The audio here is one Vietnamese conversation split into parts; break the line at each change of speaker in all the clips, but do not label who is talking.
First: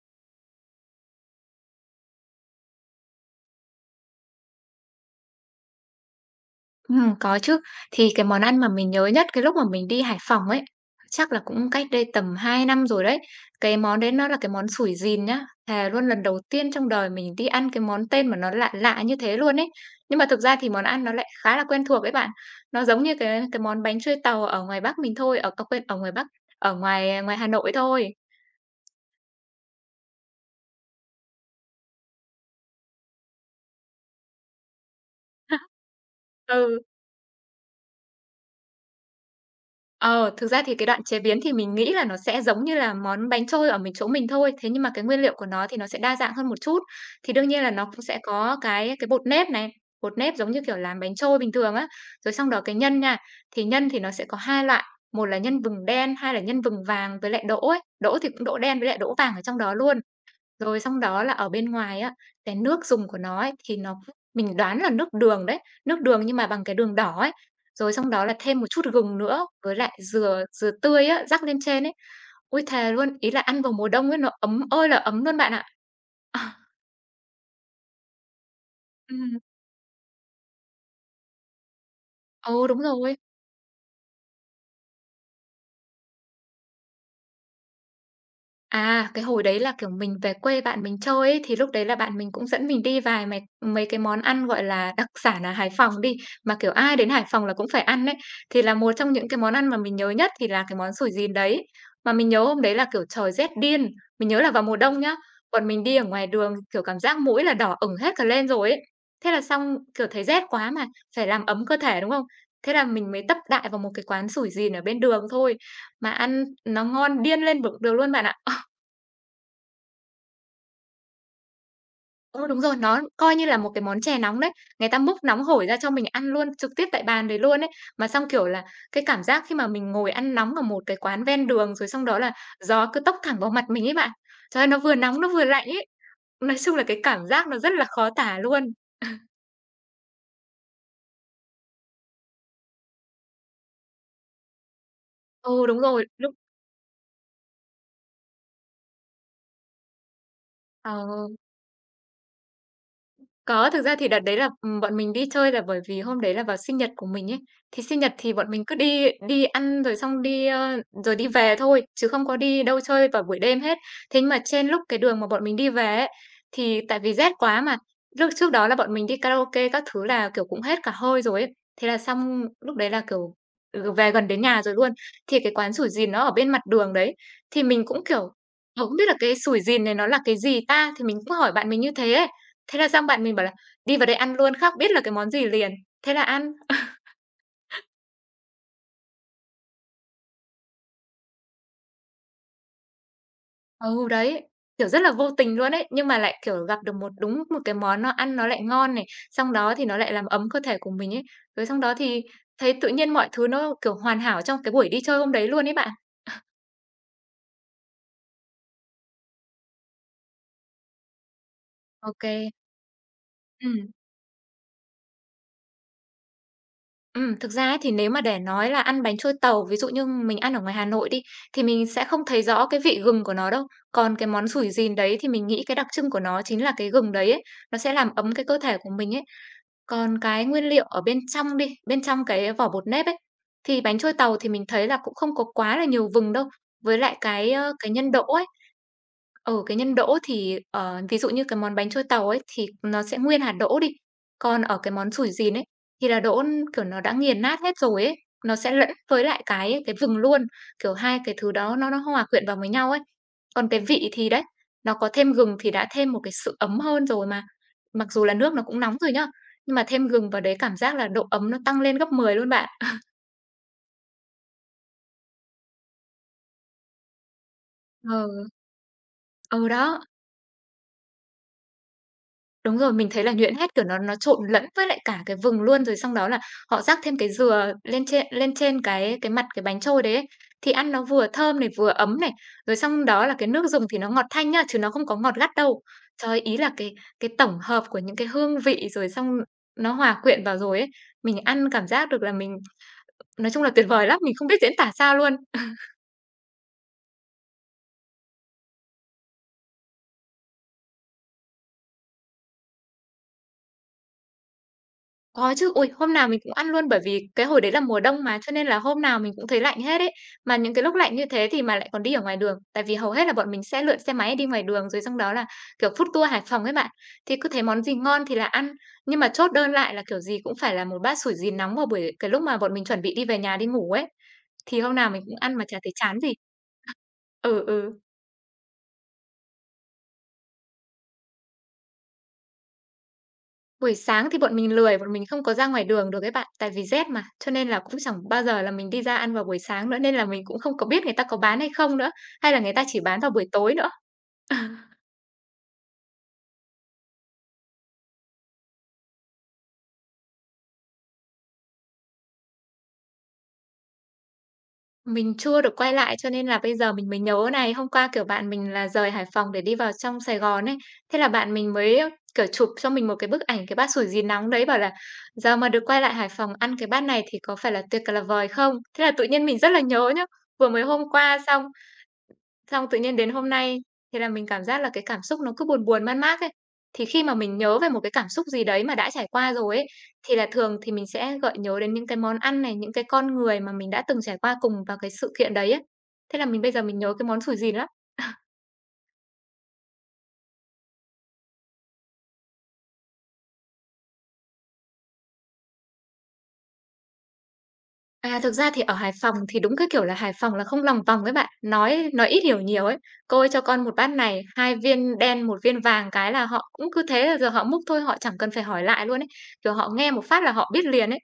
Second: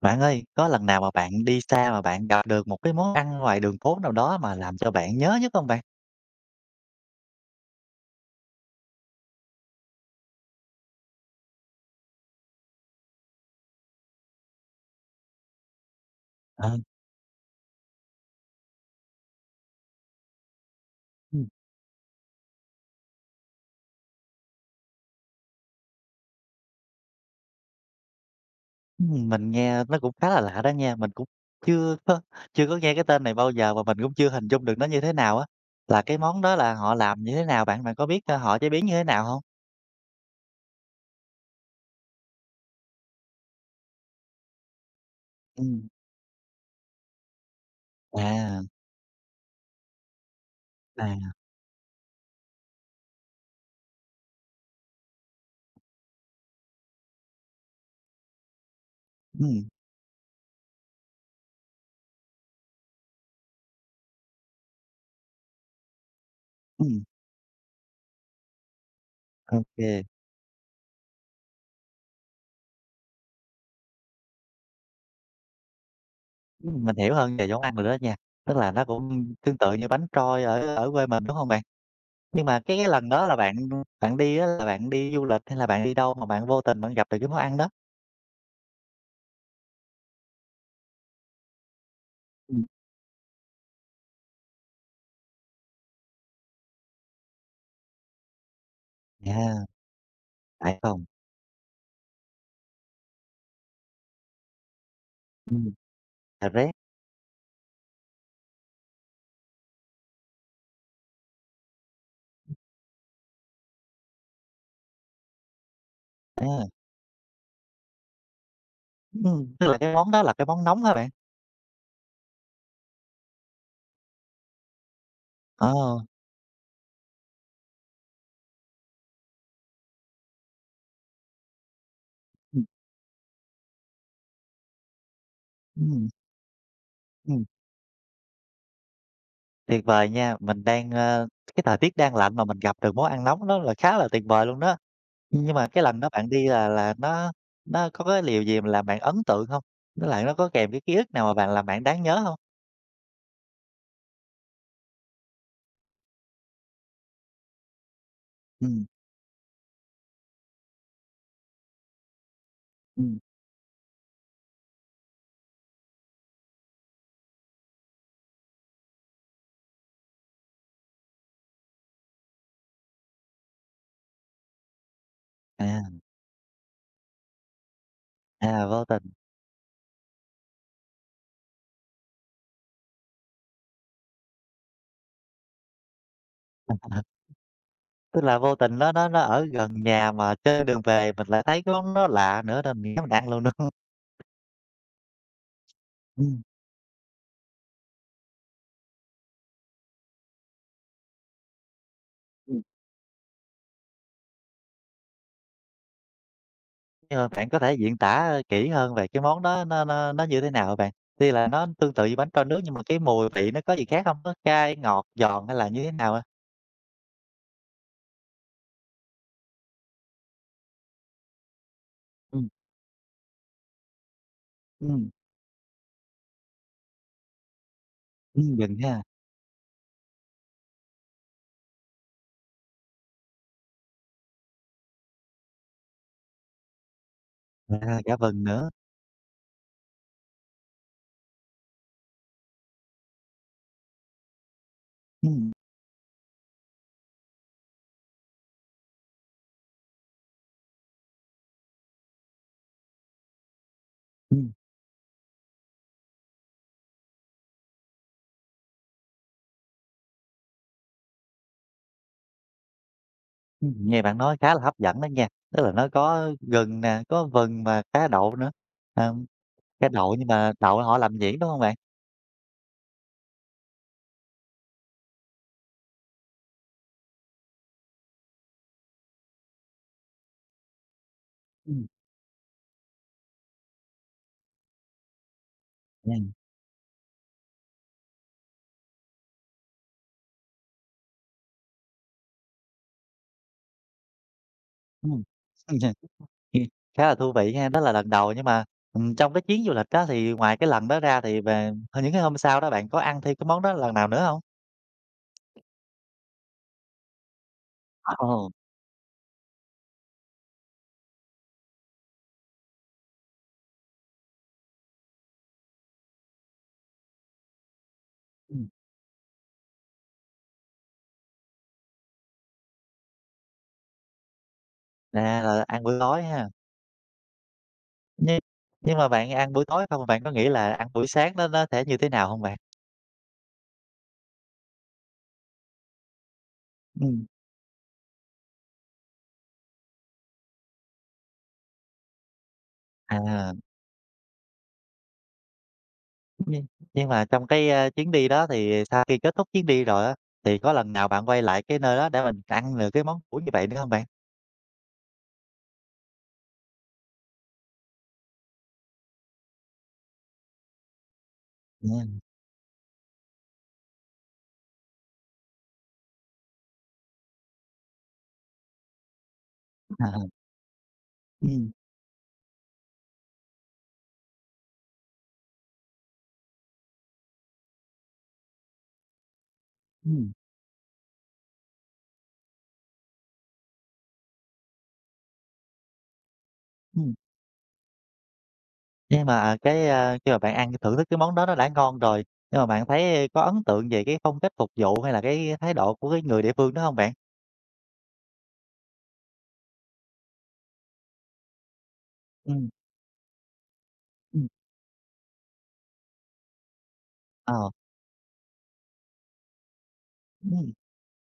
Bạn ơi, có lần nào mà bạn đi xa mà bạn gặp được một cái món ăn ngoài đường phố nào đó mà làm cho bạn nhớ nhất không bạn?
Có chứ. Thì cái món ăn mà mình nhớ nhất cái lúc mà mình đi Hải Phòng ấy, chắc là cũng cách đây tầm 2 năm rồi đấy. Cái món đấy nó là cái món sủi dìn nhá. Thề luôn lần đầu tiên
Ờ.
trong đời mình đi ăn cái món tên mà nó lạ lạ như thế luôn ấy. Nhưng mà thực ra thì món ăn nó lại
ừm,
khá là quen thuộc ấy bạn. Nó giống như cái món bánh trôi tàu ở ngoài Bắc mình thôi, à, quên, ở ngoài Bắc, ở ngoài ngoài Hà Nội thôi.
mình nghe nó cũng khá là lạ đó nha, mình cũng chưa có chưa có nghe cái tên này bao giờ và mình cũng chưa hình dung được nó như thế nào á. Là cái món đó là
Ừ.
họ làm như thế nào bạn? Bạn có biết, họ chế biến như thế nào không?
Ờ, thực ra thì cái đoạn chế biến thì mình nghĩ là nó sẽ giống như là món bánh trôi ở mình chỗ mình thôi, thế nhưng mà cái nguyên liệu của nó thì nó
Ừm,
sẽ đa dạng hơn một chút. Thì đương nhiên là nó cũng sẽ có
À,
cái bột nếp này, bột nếp giống như kiểu làm bánh
à,
trôi bình thường á, rồi xong đó cái nhân nha, thì nhân thì nó sẽ có 2 loại, một là nhân vừng đen, hai là nhân vừng vàng với lại đỗ ấy, đỗ thì cũng đỗ đen với lại đỗ vàng ở trong
ừm,
đó luôn. Rồi xong đó là ở bên ngoài á, cái nước dùng của nó ấy, thì nó mình đoán là nước đường đấy, nước đường nhưng mà bằng cái đường
ừm,
đỏ ấy. Rồi xong đó là thêm một chút gừng nữa
ô
với
kê,
lại dừa dừa tươi á, rắc lên trên ấy. Ôi, thề luôn, ý là ăn vào mùa đông ấy, nó ấm ơi là ấm luôn bạn ạ. À,
mình hiểu hơn về món ăn rồi đó nha, tức là nó cũng
ừ,
tương tự như bánh trôi ở ở quê mình, đúng không bạn? Nhưng mà
ồ
cái
đúng
cái lần
rồi.
đó là bạn bạn đi á, là bạn đi du lịch hay là bạn đi đâu mà bạn vô tình bạn gặp được cái món ăn đó?
À, cái hồi đấy là, kiểu, mình về quê bạn mình chơi ấy, thì lúc đấy là bạn mình cũng
Ừm.
dẫn mình đi vài mấy mấy cái món ăn, gọi là, đặc sản ở Hải Phòng đi, mà, kiểu, ai đến Hải Phòng là cũng phải ăn đấy. Thì là một trong những cái món
À,
ăn mà mình nhớ nhất thì là cái
phải
món
không?
sủi dìn đấy. Mà mình nhớ hôm đấy là, kiểu, trời rét điên, mình nhớ là vào mùa đông nhá, bọn
Ừm,
mình đi ở ngoài
cà
đường,
rét,
kiểu, cảm giác mũi là đỏ ửng hết cả lên rồi ấy. Thế là xong, kiểu, thấy rét quá mà, phải làm ấm cơ thể, đúng không? Thế là mình mới tấp đại vào một cái quán sủi dìn ở bên đường thôi, mà ăn
à,
nó ngon điên lên bực được luôn bạn ạ.
tức là cái món đó là cái món nóng hả bạn?
Ừ đúng rồi, nó coi như là một cái món chè nóng đấy. Người ta múc nóng hổi
Ờ.
ra cho mình ăn luôn, trực tiếp tại bàn đấy luôn ấy. Mà xong, kiểu là, cái cảm giác khi mà mình ngồi ăn nóng ở một cái quán ven đường, rồi xong đó là
Ừm.
gió cứ tốc thẳng vào mặt mình ấy bạn. Trời ơi, nó vừa nóng nó vừa lạnh ấy.
Ừm.
Nói chung là cái cảm
Ừm,
giác nó rất là khó tả luôn.
tuyệt vời nha, mình đang, cái thời tiết đang lạnh mà mình gặp được món ăn nóng đó là khá là tuyệt vời luôn đó. Nhưng
Ừ,
mà
đúng
cái lần
rồi,
đó bạn
lúc
đi là nó có cái điều gì mà làm bạn ấn tượng hông? Với lại nó có kèm cái ký ức nào
ờ.
mà bạn làm bạn đáng nhớ hông?
Có, thực ra thì đợt đấy là, bọn mình đi chơi là bởi vì hôm đấy là vào sinh nhật của mình ấy. Thì sinh nhật thì bọn mình cứ
Ừm.
đi đi ăn rồi xong đi, rồi đi về thôi, chứ không có đi đâu chơi
Ừm.
vào buổi đêm hết. Thế nhưng mà trên lúc cái đường mà bọn mình đi về ấy, thì tại vì rét quá mà, lúc trước đó là bọn mình đi karaoke các thứ là, kiểu, cũng hết cả hơi rồi ấy. Thế là xong lúc đấy là, kiểu, ừ, về gần đến nhà rồi luôn, thì cái quán
À,
sủi dìn nó ở bên mặt đường đấy, thì mình cũng, kiểu,
à, vô
không biết
tình.
là cái sủi dìn này nó là cái gì ta? Thì mình cũng hỏi bạn mình như thế ấy. Thế là xong bạn mình bảo là "Đi vào đây ăn luôn, khác biết là cái món gì liền." Thế là ăn.
Tức là vô tình nó ở gần nhà mà trên đường về mình lại thấy có nó lạ nữa nên mình nhắm mình ăn luôn luôn.
Ừ, đấy, kiểu, rất là vô tình luôn ấy, nhưng mà lại,
Ừm,
kiểu, gặp được một đúng một cái món nó ăn nó lại ngon này, xong đó thì nó lại làm ấm cơ thể của mình ấy. Rồi xong đó thì
ừm,
thấy tự nhiên mọi thứ nó, kiểu, hoàn hảo trong cái buổi đi chơi hôm đấy luôn ấy bạn.
nhưng mà bạn có thể diễn tả kỹ hơn về cái món đó nó như thế nào hả bạn? Tuy là nó tương tự
Ô
như bánh
kê,
trôi nước nhưng mà cái mùi vị nó có gì
ừm.
khác không? Nó cay, ngọt, giòn hay là như thế nào ha?
Thực ra ấy thì nếu mà để nói là ăn bánh trôi tàu, ví dụ như mình ăn ở ngoài Hà Nội đi, thì mình sẽ không thấy
Ừm.
rõ cái vị gừng của nó đâu. Còn cái món sủi dìn
Ừm.
đấy thì mình nghĩ cái đặc trưng của nó chính là cái gừng đấy ấy, nó sẽ làm ấm cái
Ừm,
cơ
gừng
thể của
ha,
mình ấy. Còn cái nguyên liệu ở bên trong đi, bên trong cái vỏ bột nếp ấy, thì bánh trôi tàu thì mình thấy là cũng không có quá là nhiều vừng đâu, với lại cái
à,
nhân
cả
đỗ
vừng
ấy.
nữa.
Ở cái nhân đỗ thì, ờ, ví dụ như cái món bánh trôi tàu ấy thì nó sẽ nguyên hạt đỗ đi, còn ở cái món sủi
Ừm.
dìn ấy, thì là kiểu, nó đã nghiền nát hết rồi ấy, nó sẽ lẫn với lại cái vừng luôn, kiểu, hai cái thứ đó nó hòa quyện vào với nhau ấy. Còn cái vị thì đấy,
Ừm.
nó có thêm gừng thì đã thêm một cái sự ấm hơn rồi mà, mặc dù là nước nó cũng nóng rồi nhá. Nhưng mà thêm gừng vào đấy cảm giác là độ ấm nó tăng lên gấp 10 luôn bạn.
Ừm, nghe bạn nói khá là hấp dẫn đó nha, tức là nó có gừng nè, có vừng và cá đậu
Ừ,
nữa, à,
ừ,
cá
đó,
đậu nhưng mà đậu họ làm nhuyễn, đúng không bạn?
đúng rồi, mình thấy là nhuyễn hết, kiểu, nó trộn lẫn với lại cả cái vừng luôn, rồi xong đó là họ rắc thêm cái dừa lên trên cái mặt cái bánh trôi đấy ấy, thì ăn nó vừa thơm này,
Ừm,
vừa ấm này, rồi xong đó là cái nước dùng thì nó ngọt thanh nhá, chứ nó không có ngọt gắt đâu.
yeah.
Trời ơi, ý là cái tổng hợp của những cái hương vị rồi xong nó hòa quyện vào rồi ấy, mình ăn cảm giác được là mình nói chung là tuyệt vời lắm, mình không biết diễn tả sao
Ừm.
luôn.
Khá là thú vị ha, đó là lần đầu nhưng mà, trong cái chuyến du lịch đó thì ngoài cái lần đó ra thì về những cái hôm sau đó bạn có ăn thêm cái món đó lần nào nữa không?
Có chứ, ui hôm nào mình cũng ăn luôn bởi vì cái hồi đấy là mùa đông mà,
Ồ.
cho nên là hôm nào mình cũng thấy lạnh hết ấy. Mà những cái lúc lạnh như thế thì mà lại còn đi ở ngoài đường, tại vì hầu hết là bọn mình sẽ lượn xe máy đi ngoài đường, rồi xong đó là, kiểu, food tour Hải Phòng ấy bạn, thì cứ thấy món gì ngon thì là
Ừm.
ăn. Nhưng mà chốt đơn lại là kiểu gì cũng phải là một bát sủi dì nóng vào buổi cái lúc mà bọn mình chuẩn bị đi về nhà đi ngủ ấy, thì hôm nào
À,
mình cũng ăn
là
mà chả
ăn
thấy
buổi
chán
tối
gì.
ha.
Ừ, ừ.
Nhưng nhưng mà bạn ăn buổi tối không? Bạn có nghĩ là ăn buổi sáng nó sẽ như thế nào không bạn?
Buổi sáng thì bọn mình lười, bọn mình không có ra ngoài đường được các bạn, tại vì rét mà,
Ừm.
cho nên là cũng chẳng bao giờ là mình đi ra ăn vào buổi sáng nữa, nên là mình cũng không có biết người ta có bán hay không nữa, hay là người ta chỉ bán vào buổi
À,
tối nữa.
nhưng nhưng mà trong cái, chuyến đi đó thì sau khi kết thúc chuyến đi rồi á, thì có lần nào bạn quay lại cái nơi đó để mình ăn được cái món cũ như vậy nữa không bạn?
Mình chưa được quay lại cho nên là bây giờ mình mới nhớ này, hôm qua, kiểu, bạn mình là rời Hải Phòng để đi vào trong Sài Gòn ấy, thế là bạn mình mới,
À.
kiểu, chụp cho mình một cái bức ảnh cái bát sủi gì nóng đấy, bảo là "Giờ mà được quay lại Hải Phòng ăn cái bát này thì có phải là tuyệt c là vời không?" Thế là tự nhiên mình rất là nhớ
À.
nhá, vừa mới hôm qua xong.
Ừm.
Xong tự nhiên đến hôm nay, thì là mình cảm giác là cái cảm xúc nó cứ buồn buồn, man mác ấy. Thì khi mà mình nhớ về một cái cảm xúc gì đấy mà đã trải qua rồi ấy,
Ừm.
thì là thường thì mình sẽ gợi nhớ đến những cái món ăn này, những cái con người mà mình đã từng trải qua cùng vào cái sự kiện đấy ấy. Thế là mình bây giờ mình nhớ cái món sủi dìn lắm.
Nhưng mà, à, cái, khi mà bạn ăn thưởng thức cái món đó nó đã ngon rồi, nhưng mà bạn thấy có ấn tượng về cái phong cách phục vụ hay là cái thái độ của cái người địa phương đó không bạn?
À, thực ra thì ở Hải Phòng thì đúng cái kiểu là Hải Phòng là không lòng vòng ấy bạn, nói ít
Ừ.
hiểu nhiều ấy. "Cô ơi, cho con một bát này,
Ừm.
2 viên đen, một viên vàng" cái là họ cũng cứ thế là giờ họ
Ờ.
múc thôi, họ chẳng cần phải hỏi lại luôn ấy. Kiểu, họ nghe một phát là họ
Ừm.
biết liền ấy.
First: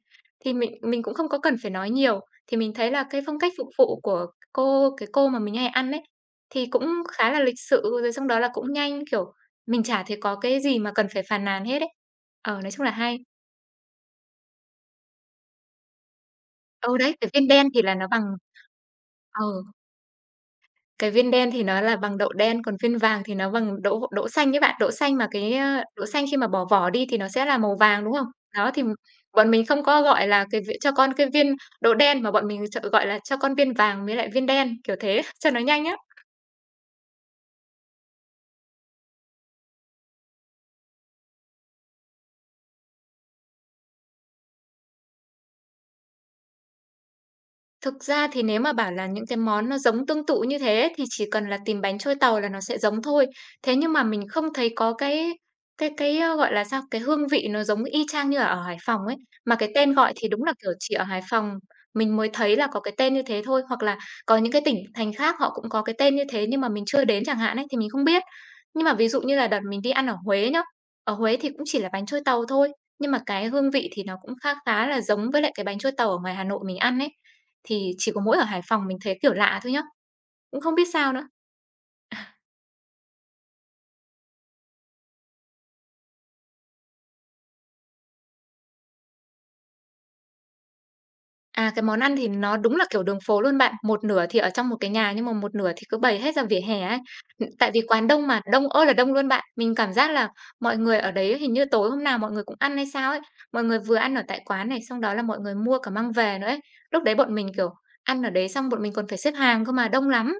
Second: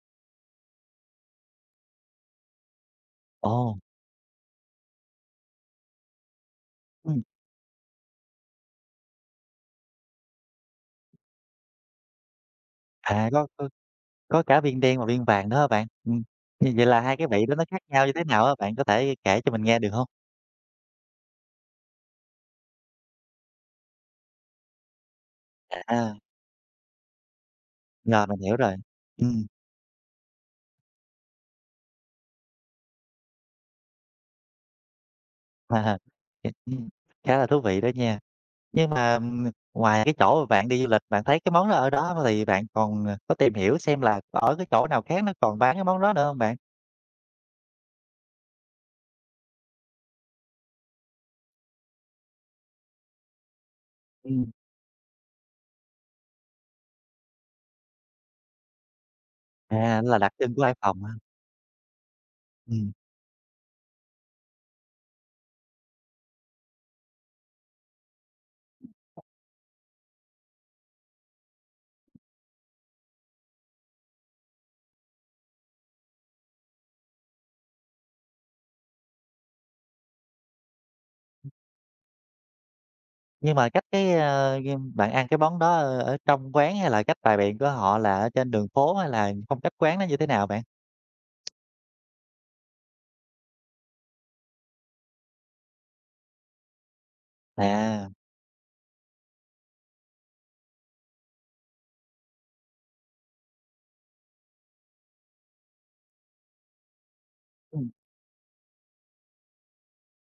Thì mình cũng không có cần phải nói nhiều, thì mình thấy là cái phong cách phục
Ồ.
vụ của cái cô mà mình hay ăn ấy, thì cũng
Ừm,
khá là lịch sự, rồi xong đó là cũng nhanh, kiểu, mình chả thấy có cái gì mà cần phải phàn nàn hết ấy. Ờ, nói chung là hay.
à, có cả viên đen và viên vàng đó hả bạn? Như vậy
Ừ,
là hai
đấy,
cái
cái
vị
viên
đó nó
đen
khác
thì là
nhau
nó
như
bằng
thế nào á, bạn có thể kể
ờ.
cho mình nghe được không?
Cái viên đen thì nó là bằng đậu đen, còn viên vàng thì nó bằng đỗ đỗ xanh ấy bạn. Đỗ xanh mà cái, đỗ
À,
xanh khi mà bỏ vỏ đi thì nó sẽ là màu vàng, đúng
rồi,
không?
mình hiểu
Đó,
rồi.
thì
Ừm,
bọn mình không có gọi là cái v cho con cái viên đỗ đen mà bọn mình ch gọi là cho con viên vàng với lại viên đen, kiểu thế, cho nó nhanh á.
à, ừm, khá là thú vị đó nha. Nhưng mà, ngoài cái chỗ mà bạn đi du lịch, bạn thấy cái món đó ở đó thì bạn còn, ờ, có tìm hiểu xem là ở cái chỗ nào khác nó còn bán cái món đó nữa hông bạn?
Thực ra thì nếu mà bảo là những cái món nó giống tương tự như thế thì chỉ cần là tìm bánh trôi tàu là nó sẽ giống thôi. Thế nhưng mà mình
Ừm.
không thấy có cái gọi là sao, cái hương vị nó giống y chang như là ở Hải Phòng ấy. Mà cái tên
À,
gọi
là
thì
đặc
đúng là,
trưng của
kiểu,
Hải
chỉ
Phòng
ở
ha.
Hải Phòng mình mới thấy là có
Ừm,
cái tên như thế thôi, hoặc là có những cái tỉnh thành khác họ cũng có cái tên như thế nhưng mà mình chưa đến chẳng hạn ấy, thì mình không biết. Nhưng mà ví dụ như là đợt mình đi ăn ở Huế nhá, ở Huế thì cũng chỉ là bánh trôi tàu thôi, nhưng mà cái hương vị thì nó cũng khá khá là giống với lại cái bánh trôi tàu ở ngoài Hà Nội mình ăn ấy. Thì chỉ có mỗi ở Hải Phòng mình thấy kiểu lạ thôi nhá, cũng không biết sao nữa.
nhưng mà cách cái, bạn ăn cái món đó ở ở trong quán hay là cách bày biện của họ là ở trên đường phố hay là phong cách quán nó như thế nào bạn?
À, cái món ăn thì nó đúng là kiểu đường phố luôn bạn, một nửa thì ở trong một cái nhà nhưng mà một nửa thì cứ bày hết ra vỉa hè ấy. Tại vì quán
À.
đông mà, đông ơi là đông luôn bạn. Mình cảm giác là mọi người ở đấy hình như tối hôm nào mọi người cũng ăn hay sao ấy, mọi người vừa ăn ở tại quán này, xong đó là mọi người mua cả mang về nữa ấy. Lúc đấy bọn mình, kiểu,
Ừm.
ăn ở đấy xong bọn mình còn phải xếp hàng cơ mà, đông lắm.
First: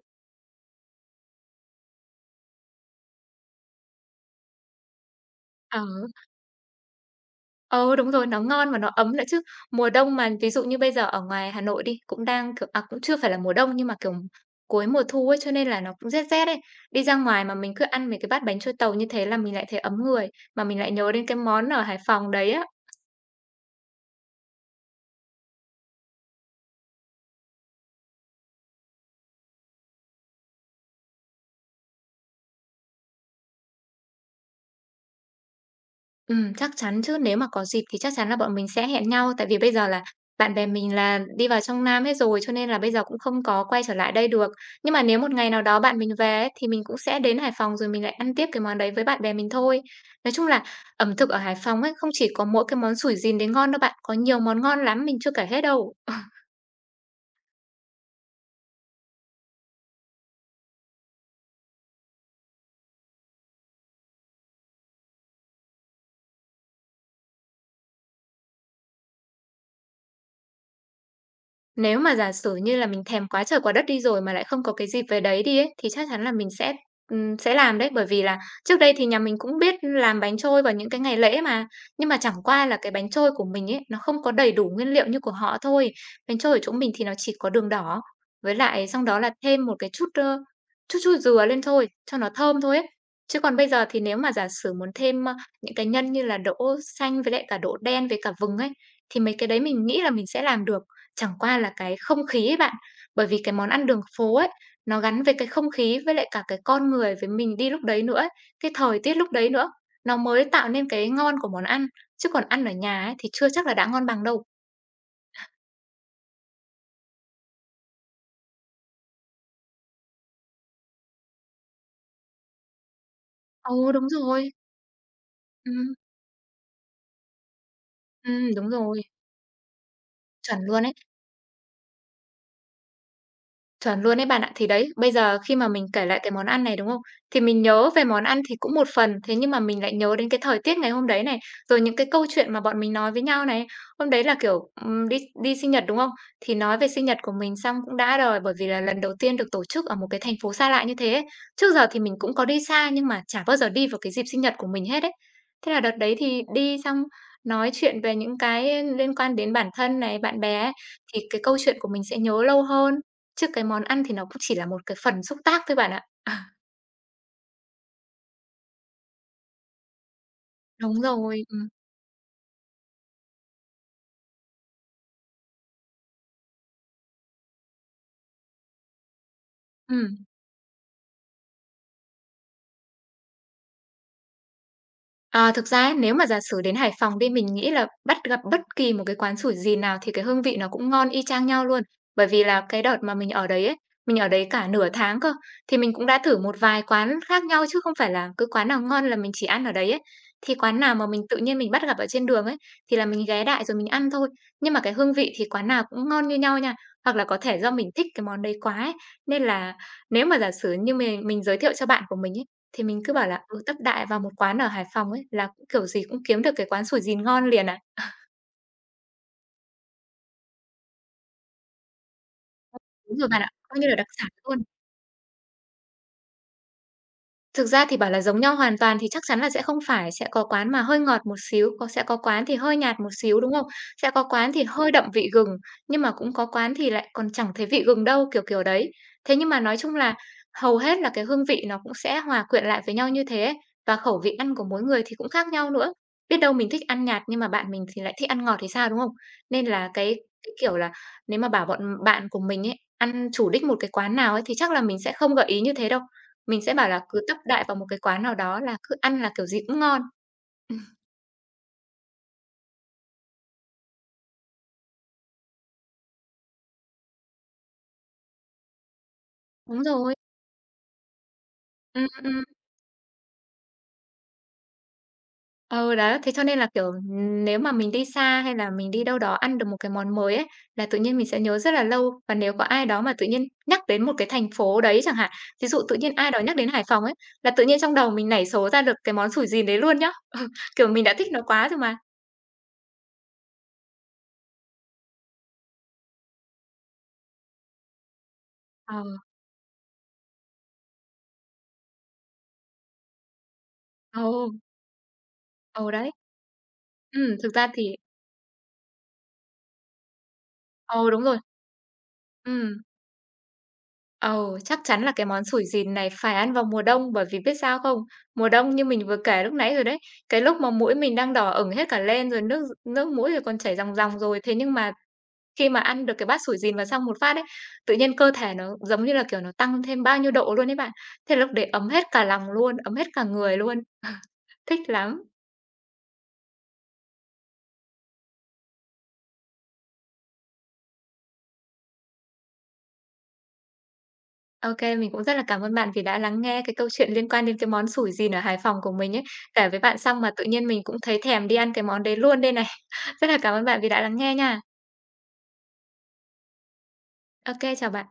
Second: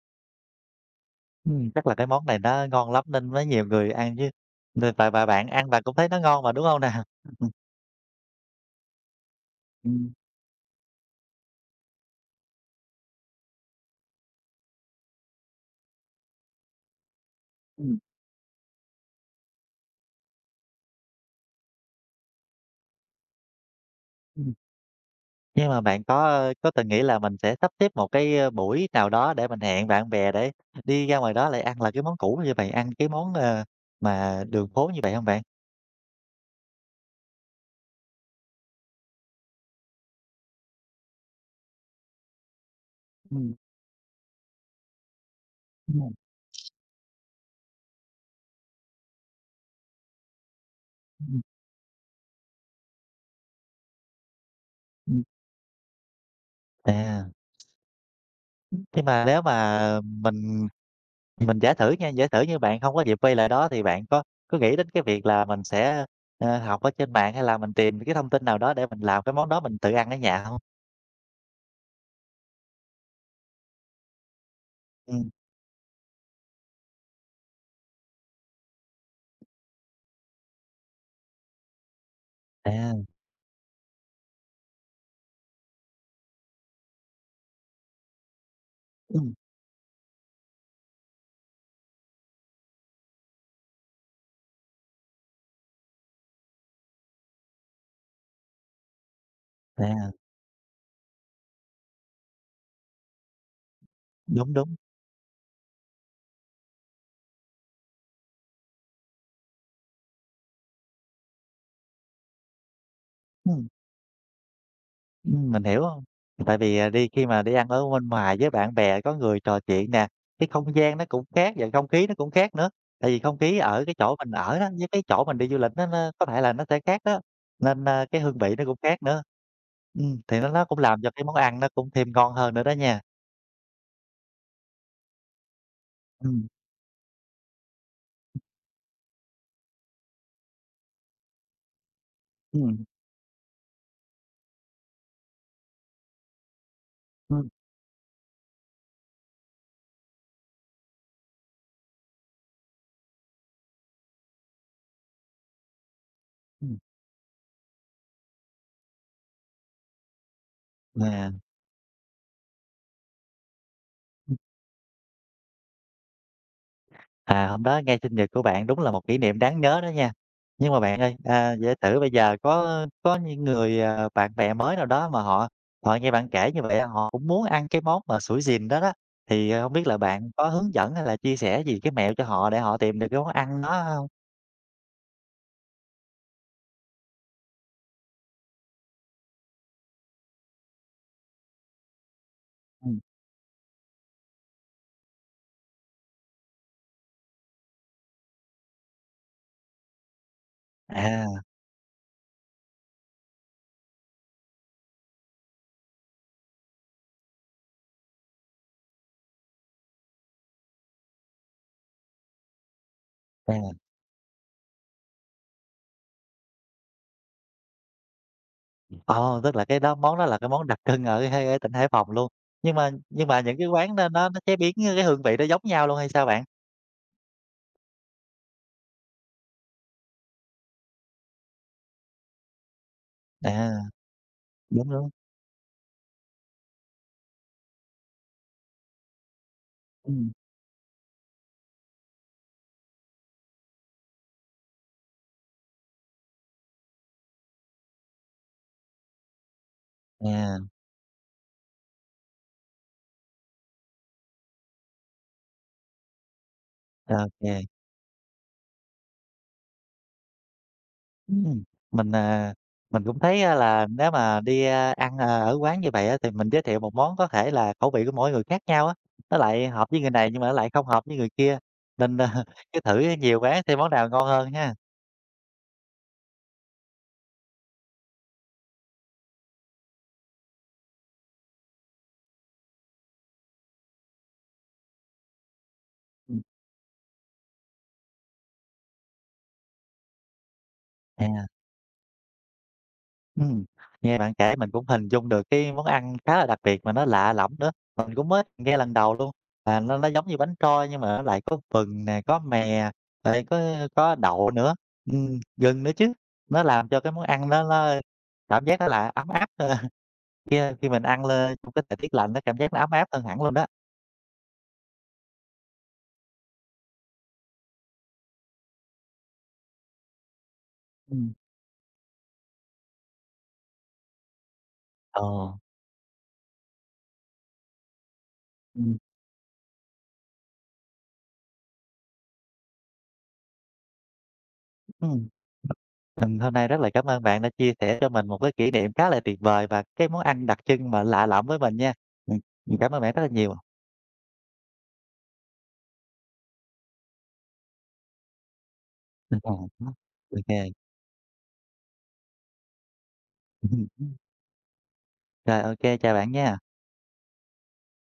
Ừm, chắc là cái món này nó ngon lắm nên mới nhiều người ăn chứ, nên và bạn ăn
Ờ.
bạn cũng thấy nó ngon mà, đúng hông nè? Ừm.
Ừ, đúng rồi, nó ngon và nó ấm nữa chứ. Mùa
Ừm.
đông mà ví dụ như bây giờ ở ngoài Hà Nội đi, cũng đang, kiểu à, cũng chưa phải là mùa đông nhưng mà, kiểu, cuối mùa thu ấy, cho nên là nó cũng rét rét ấy. Đi ra ngoài mà mình cứ
Ừm.
ăn mấy cái bát bánh trôi tàu như thế là mình lại thấy ấm người, mà mình lại nhớ đến cái món ở Hải Phòng đấy á.
Ừm. Nhưng mà bạn có, có từng nghĩ là mình sẽ sắp xếp một cái, buổi nào đó để mình hẹn bạn bè để đi ra ngoài đó lại ăn là cái món cũ như vậy, ăn cái món, mà đường phố như vậy không bạn?
Chắc chắn chứ. Nếu mà có dịp thì chắc chắn là bọn mình sẽ hẹn nhau, tại vì bây giờ là bạn bè mình là đi vào trong Nam hết rồi, cho nên là bây giờ cũng không
Ừm.
có quay trở lại đây được. Nhưng mà nếu một ngày nào đó bạn mình
Ừm.
về ấy, thì mình cũng sẽ đến Hải Phòng rồi mình lại ăn tiếp cái món đấy với bạn bè mình thôi. Nói chung là ẩm thực ở
Ừm.
Hải Phòng ấy, không chỉ có mỗi cái món sủi gìn đấy ngon đâu bạn, có nhiều món ngon lắm, mình
Ừm.
chưa kể hết đâu.
À, nhưng mà nếu mà mình giả thử nha, giả thử như bạn không có dịp quay lại đó thì bạn có nghĩ đến cái việc là mình sẽ, học ở trên mạng hay là mình tìm cái thông tin nào đó để mình làm cái món đó mình tự ăn ở nhà không?
Nếu mà giả sử như là mình thèm quá trời quá đất đi rồi mà lại không có cái dịp về
Ừm.
đấy đi ấy, thì chắc chắn là mình sẽ làm đấy. Bởi vì là trước đây thì nhà mình cũng biết làm bánh trôi vào những cái ngày lễ mà, nhưng mà chẳng qua là
À.
cái bánh trôi của mình ấy, nó không có đầy đủ nguyên liệu như của họ thôi. Bánh trôi ở chỗ mình thì nó chỉ có đường đỏ, với lại xong đó là
Ừm.
thêm một cái chút, ơ, chút chút dừa lên thôi, cho nó thơm thôi ấy. Chứ còn bây giờ thì nếu mà giả sử muốn thêm những cái nhân như là đỗ xanh với lại cả đỗ đen với cả vừng ấy, thì mấy cái đấy mình nghĩ
À,
là mình sẽ làm được. Chẳng qua là cái không khí ấy bạn, bởi vì cái món ăn đường phố ấy,
đúng, đúng.
nó gắn với cái không khí với lại cả cái con người với mình đi lúc đấy nữa ấy, cái thời tiết lúc đấy nữa, nó mới tạo nên cái ngon của món ăn, chứ còn ăn ở nhà ấy thì chưa chắc
Ừm.
là đã ngon bằng đâu.
Mình hiểu hông? Tại vì, à, đi khi mà đi ăn ở bên ngoài với bạn bè có người trò chuyện nè, cái không gian nó cũng khác và không khí nó cũng khác nữa. Tại vì không khí ở
Ừ,
cái
đúng
chỗ mình
rồi.
ở đó, với cái chỗ mình đi du lịch nó
Ừm,
có thể là nó sẽ khác đó, nên, cái hương vị nó
đúng
cũng khác
rồi,
nữa. Thì nó
chuẩn
cũng
luôn ấy.
làm cho cái món ăn nó cũng thêm ngon hơn nữa đó nha.
Chuẩn luôn đấy bạn ạ. Thì đấy, bây giờ khi mà mình kể lại cái món
Ừm.
ăn này, đúng không? Thì mình nhớ về món ăn thì cũng một phần, thế nhưng mà mình lại nhớ đến cái thời tiết ngày hôm đấy này, rồi những cái câu chuyện mà
Ừm.
bọn mình nói với nhau này. Hôm đấy là, kiểu, đi đi sinh nhật, đúng không? Thì nói về sinh nhật của
Ừm.
mình xong cũng đã rồi, bởi vì là lần đầu tiên được tổ chức ở một cái thành phố xa lạ như thế ấy. Trước giờ thì mình cũng có đi xa nhưng mà chả bao giờ đi vào cái dịp sinh nhật của mình hết ấy. Thế là đợt đấy thì đi
Ừm.
xong nói chuyện về những cái liên quan đến bản thân này, bạn bè ấy, thì
À.
cái câu chuyện của mình sẽ nhớ lâu hơn. Chứ cái món ăn thì nó cũng chỉ là một cái phần xúc tác thôi bạn ạ. À,
À, hôm đó ngay sinh nhật của bạn đúng là một kỷ niệm đáng nhớ đó nha. Nhưng mà bạn
đúng
ơi,
rồi,
à, giả sử bây giờ có những người, à, bạn bè mới nào đó mà họ họ nghe bạn kể như vậy họ cũng muốn ăn cái món mà sủi dìn đó đó, thì, à, hông biết là
ừm.
bạn có hướng dẫn hay là chia sẻ gì cái mẹo cho họ để họ tìm được cái món ăn đó không?
Ờ, thực ra ấy, nếu mà giả sử đến Hải Phòng đi, mình nghĩ là bắt gặp bất kỳ một cái quán sủi gì nào thì cái hương vị nó cũng ngon y chang nhau luôn. Bởi vì là cái đợt
Ừm.
mà mình ở đấy ấy, mình ở đấy cả nửa tháng cơ, thì mình cũng đã thử một vài quán khác nhau chứ không phải là cứ quán nào ngon là mình chỉ ăn ở đấy ấy. Thì quán nào mà mình
À,
tự nhiên mình bắt gặp ở trên đường ấy thì là mình ghé đại rồi mình ăn thôi. Nhưng mà cái hương vị thì quán nào cũng ngon như nhau nha. Hoặc là có thể do mình thích cái món đấy quá ấy. Nên là nếu mà giả sử như mình giới thiệu cho bạn của mình ấy thì mình cứ bảo là
ra
"Ừ,
là
tấp đại vào một quán ở Hải Phòng ấy, là cũng kiểu gì cũng kiếm được cái quán sủi dìn ngon liền à."
ồ, tức là cái đó món đó là cái món đặc trưng ở hay ở tỉnh Hải Phòng luôn, nhưng mà
Đúng
nhưng
rồi
mà
bạn ạ,
những cái
coi như là
quán
đặc
đó nó
sản
chế
luôn.
biến, cái hương vị nó giống nhau luôn hay sao bạn?
Thực ra thì bảo là giống nhau hoàn toàn thì chắc chắn là sẽ không phải, sẽ có quán mà hơi ngọt một xíu, có sẽ có quán thì hơi nhạt một xíu, đúng không?
À,
Sẽ có quán thì
đúng,
hơi đậm
đúng.
vị gừng, nhưng mà cũng có quán thì lại còn chẳng thấy vị gừng đâu, kiểu kiểu đấy. Thế nhưng mà nói chung là
Ừm,
hầu hết là cái hương vị nó cũng sẽ hòa quyện lại với nhau như thế ấy, và khẩu vị ăn của mỗi người thì cũng khác nhau nữa. Biết đâu mình thích ăn nhạt nhưng mà bạn mình thì lại thích ăn ngọt thì sao, đúng không? Nên là cái
à,
kiểu là nếu mà bảo bọn bạn của mình ấy, ăn chủ đích một cái quán nào ấy thì chắc là mình sẽ không gợi ý như thế đâu. Mình sẽ bảo là cứ tấp đại
ok.
vào một cái quán nào đó là cứ ăn là kiểu gì cũng ngon. Ừm,
Ừm, mình, à, mình cũng thấy, a, là nếu mà đi, a, ăn, à, ở quán như vậy á, thì mình giới thiệu một món có thể là khẩu vị của mỗi người khác nhau á, nó lại
đúng
hợp với người
rồi.
này nhưng mà nó lại không hợp với người kia,
Ừm,
nên, a,
ừm.
cứ thử nhiều quán xem món nào ngon hơn ha.
Ừ, đó, thế cho nên là, kiểu, nếu mà mình đi xa hay là mình đi đâu đó ăn được một cái món mới ấy, là tự nhiên mình sẽ nhớ rất là lâu. Và nếu có ai đó mà tự nhiên nhắc đến một cái thành phố đấy chẳng hạn, thí dụ tự nhiên ai đó
Ừm,
nhắc đến Hải Phòng ấy, là tự nhiên trong đầu mình nảy số ra được cái món sủi dìn đấy luôn nhá. Kiểu, mình đã thích
à.
nó quá rồi mà.
Ừm, nghe bạn kể mình cũng hình dung được cái món ăn khá là đặc biệt mà nó lạ lẫm nữa, mình cũng mới nghe lần
Ờ,
đầu luôn, là nó giống như bánh trôi nhưng mà nó lại có vừng nè, có mè, lại có đậu
ừ,
nữa, gừng
ừ,
nữa
đấy.
chứ. Nó làm cho cái món ăn
Thực
nó
ra thì
cảm giác nó là ấm áp, khi khi mình
ừ, đúng
ăn
rồi.
lên trong cái thời tiết lạnh nó cảm giác
Ừm.
nó ấm áp hơn hẳn luôn đó.
Ồ, chắc chắn là cái món sủi dìn này phải ăn vào mùa đông bởi vì biết sao không? Mùa đông như mình vừa kể lúc nãy rồi đấy, cái lúc mà mũi mình
Ừm.
đang đỏ ửng hết cả lên rồi nước nước mũi rồi còn chảy ròng ròng rồi, thế nhưng mà
Ờ.
khi mà ăn được cái bát sủi dìn vào xong một phát ấy, tự nhiên cơ thể nó
Ừm.
giống như là, kiểu, nó tăng thêm bao nhiêu độ luôn ấy bạn. Thế là lúc đấy ấm hết cả lòng luôn, ấm hết cả người luôn, thích lắm.
Ừm, mình hôm nay rất là cảm ơn bạn đã chia sẻ cho mình một cái kỷ niệm khá là tuyệt vời và cái món ăn đặc trưng mà lạ lẫm với mình nha. Ừm, mình cảm ơn bạn rất là nhiều.
OK, mình cũng rất là cảm ơn bạn vì đã lắng nghe cái câu chuyện liên quan đến cái món sủi dìn ở Hải Phòng của mình ấy.
Ờ.
Kể với bạn xong mà
Ô
tự
kê.
nhiên
Ừm.
mình cũng thấy thèm đi ăn cái món đấy luôn đây này. Rất là cảm ơn bạn vì đã lắng nghe nha.
Rồi, ô kê, chào bạn nha.
OK, chào bạn.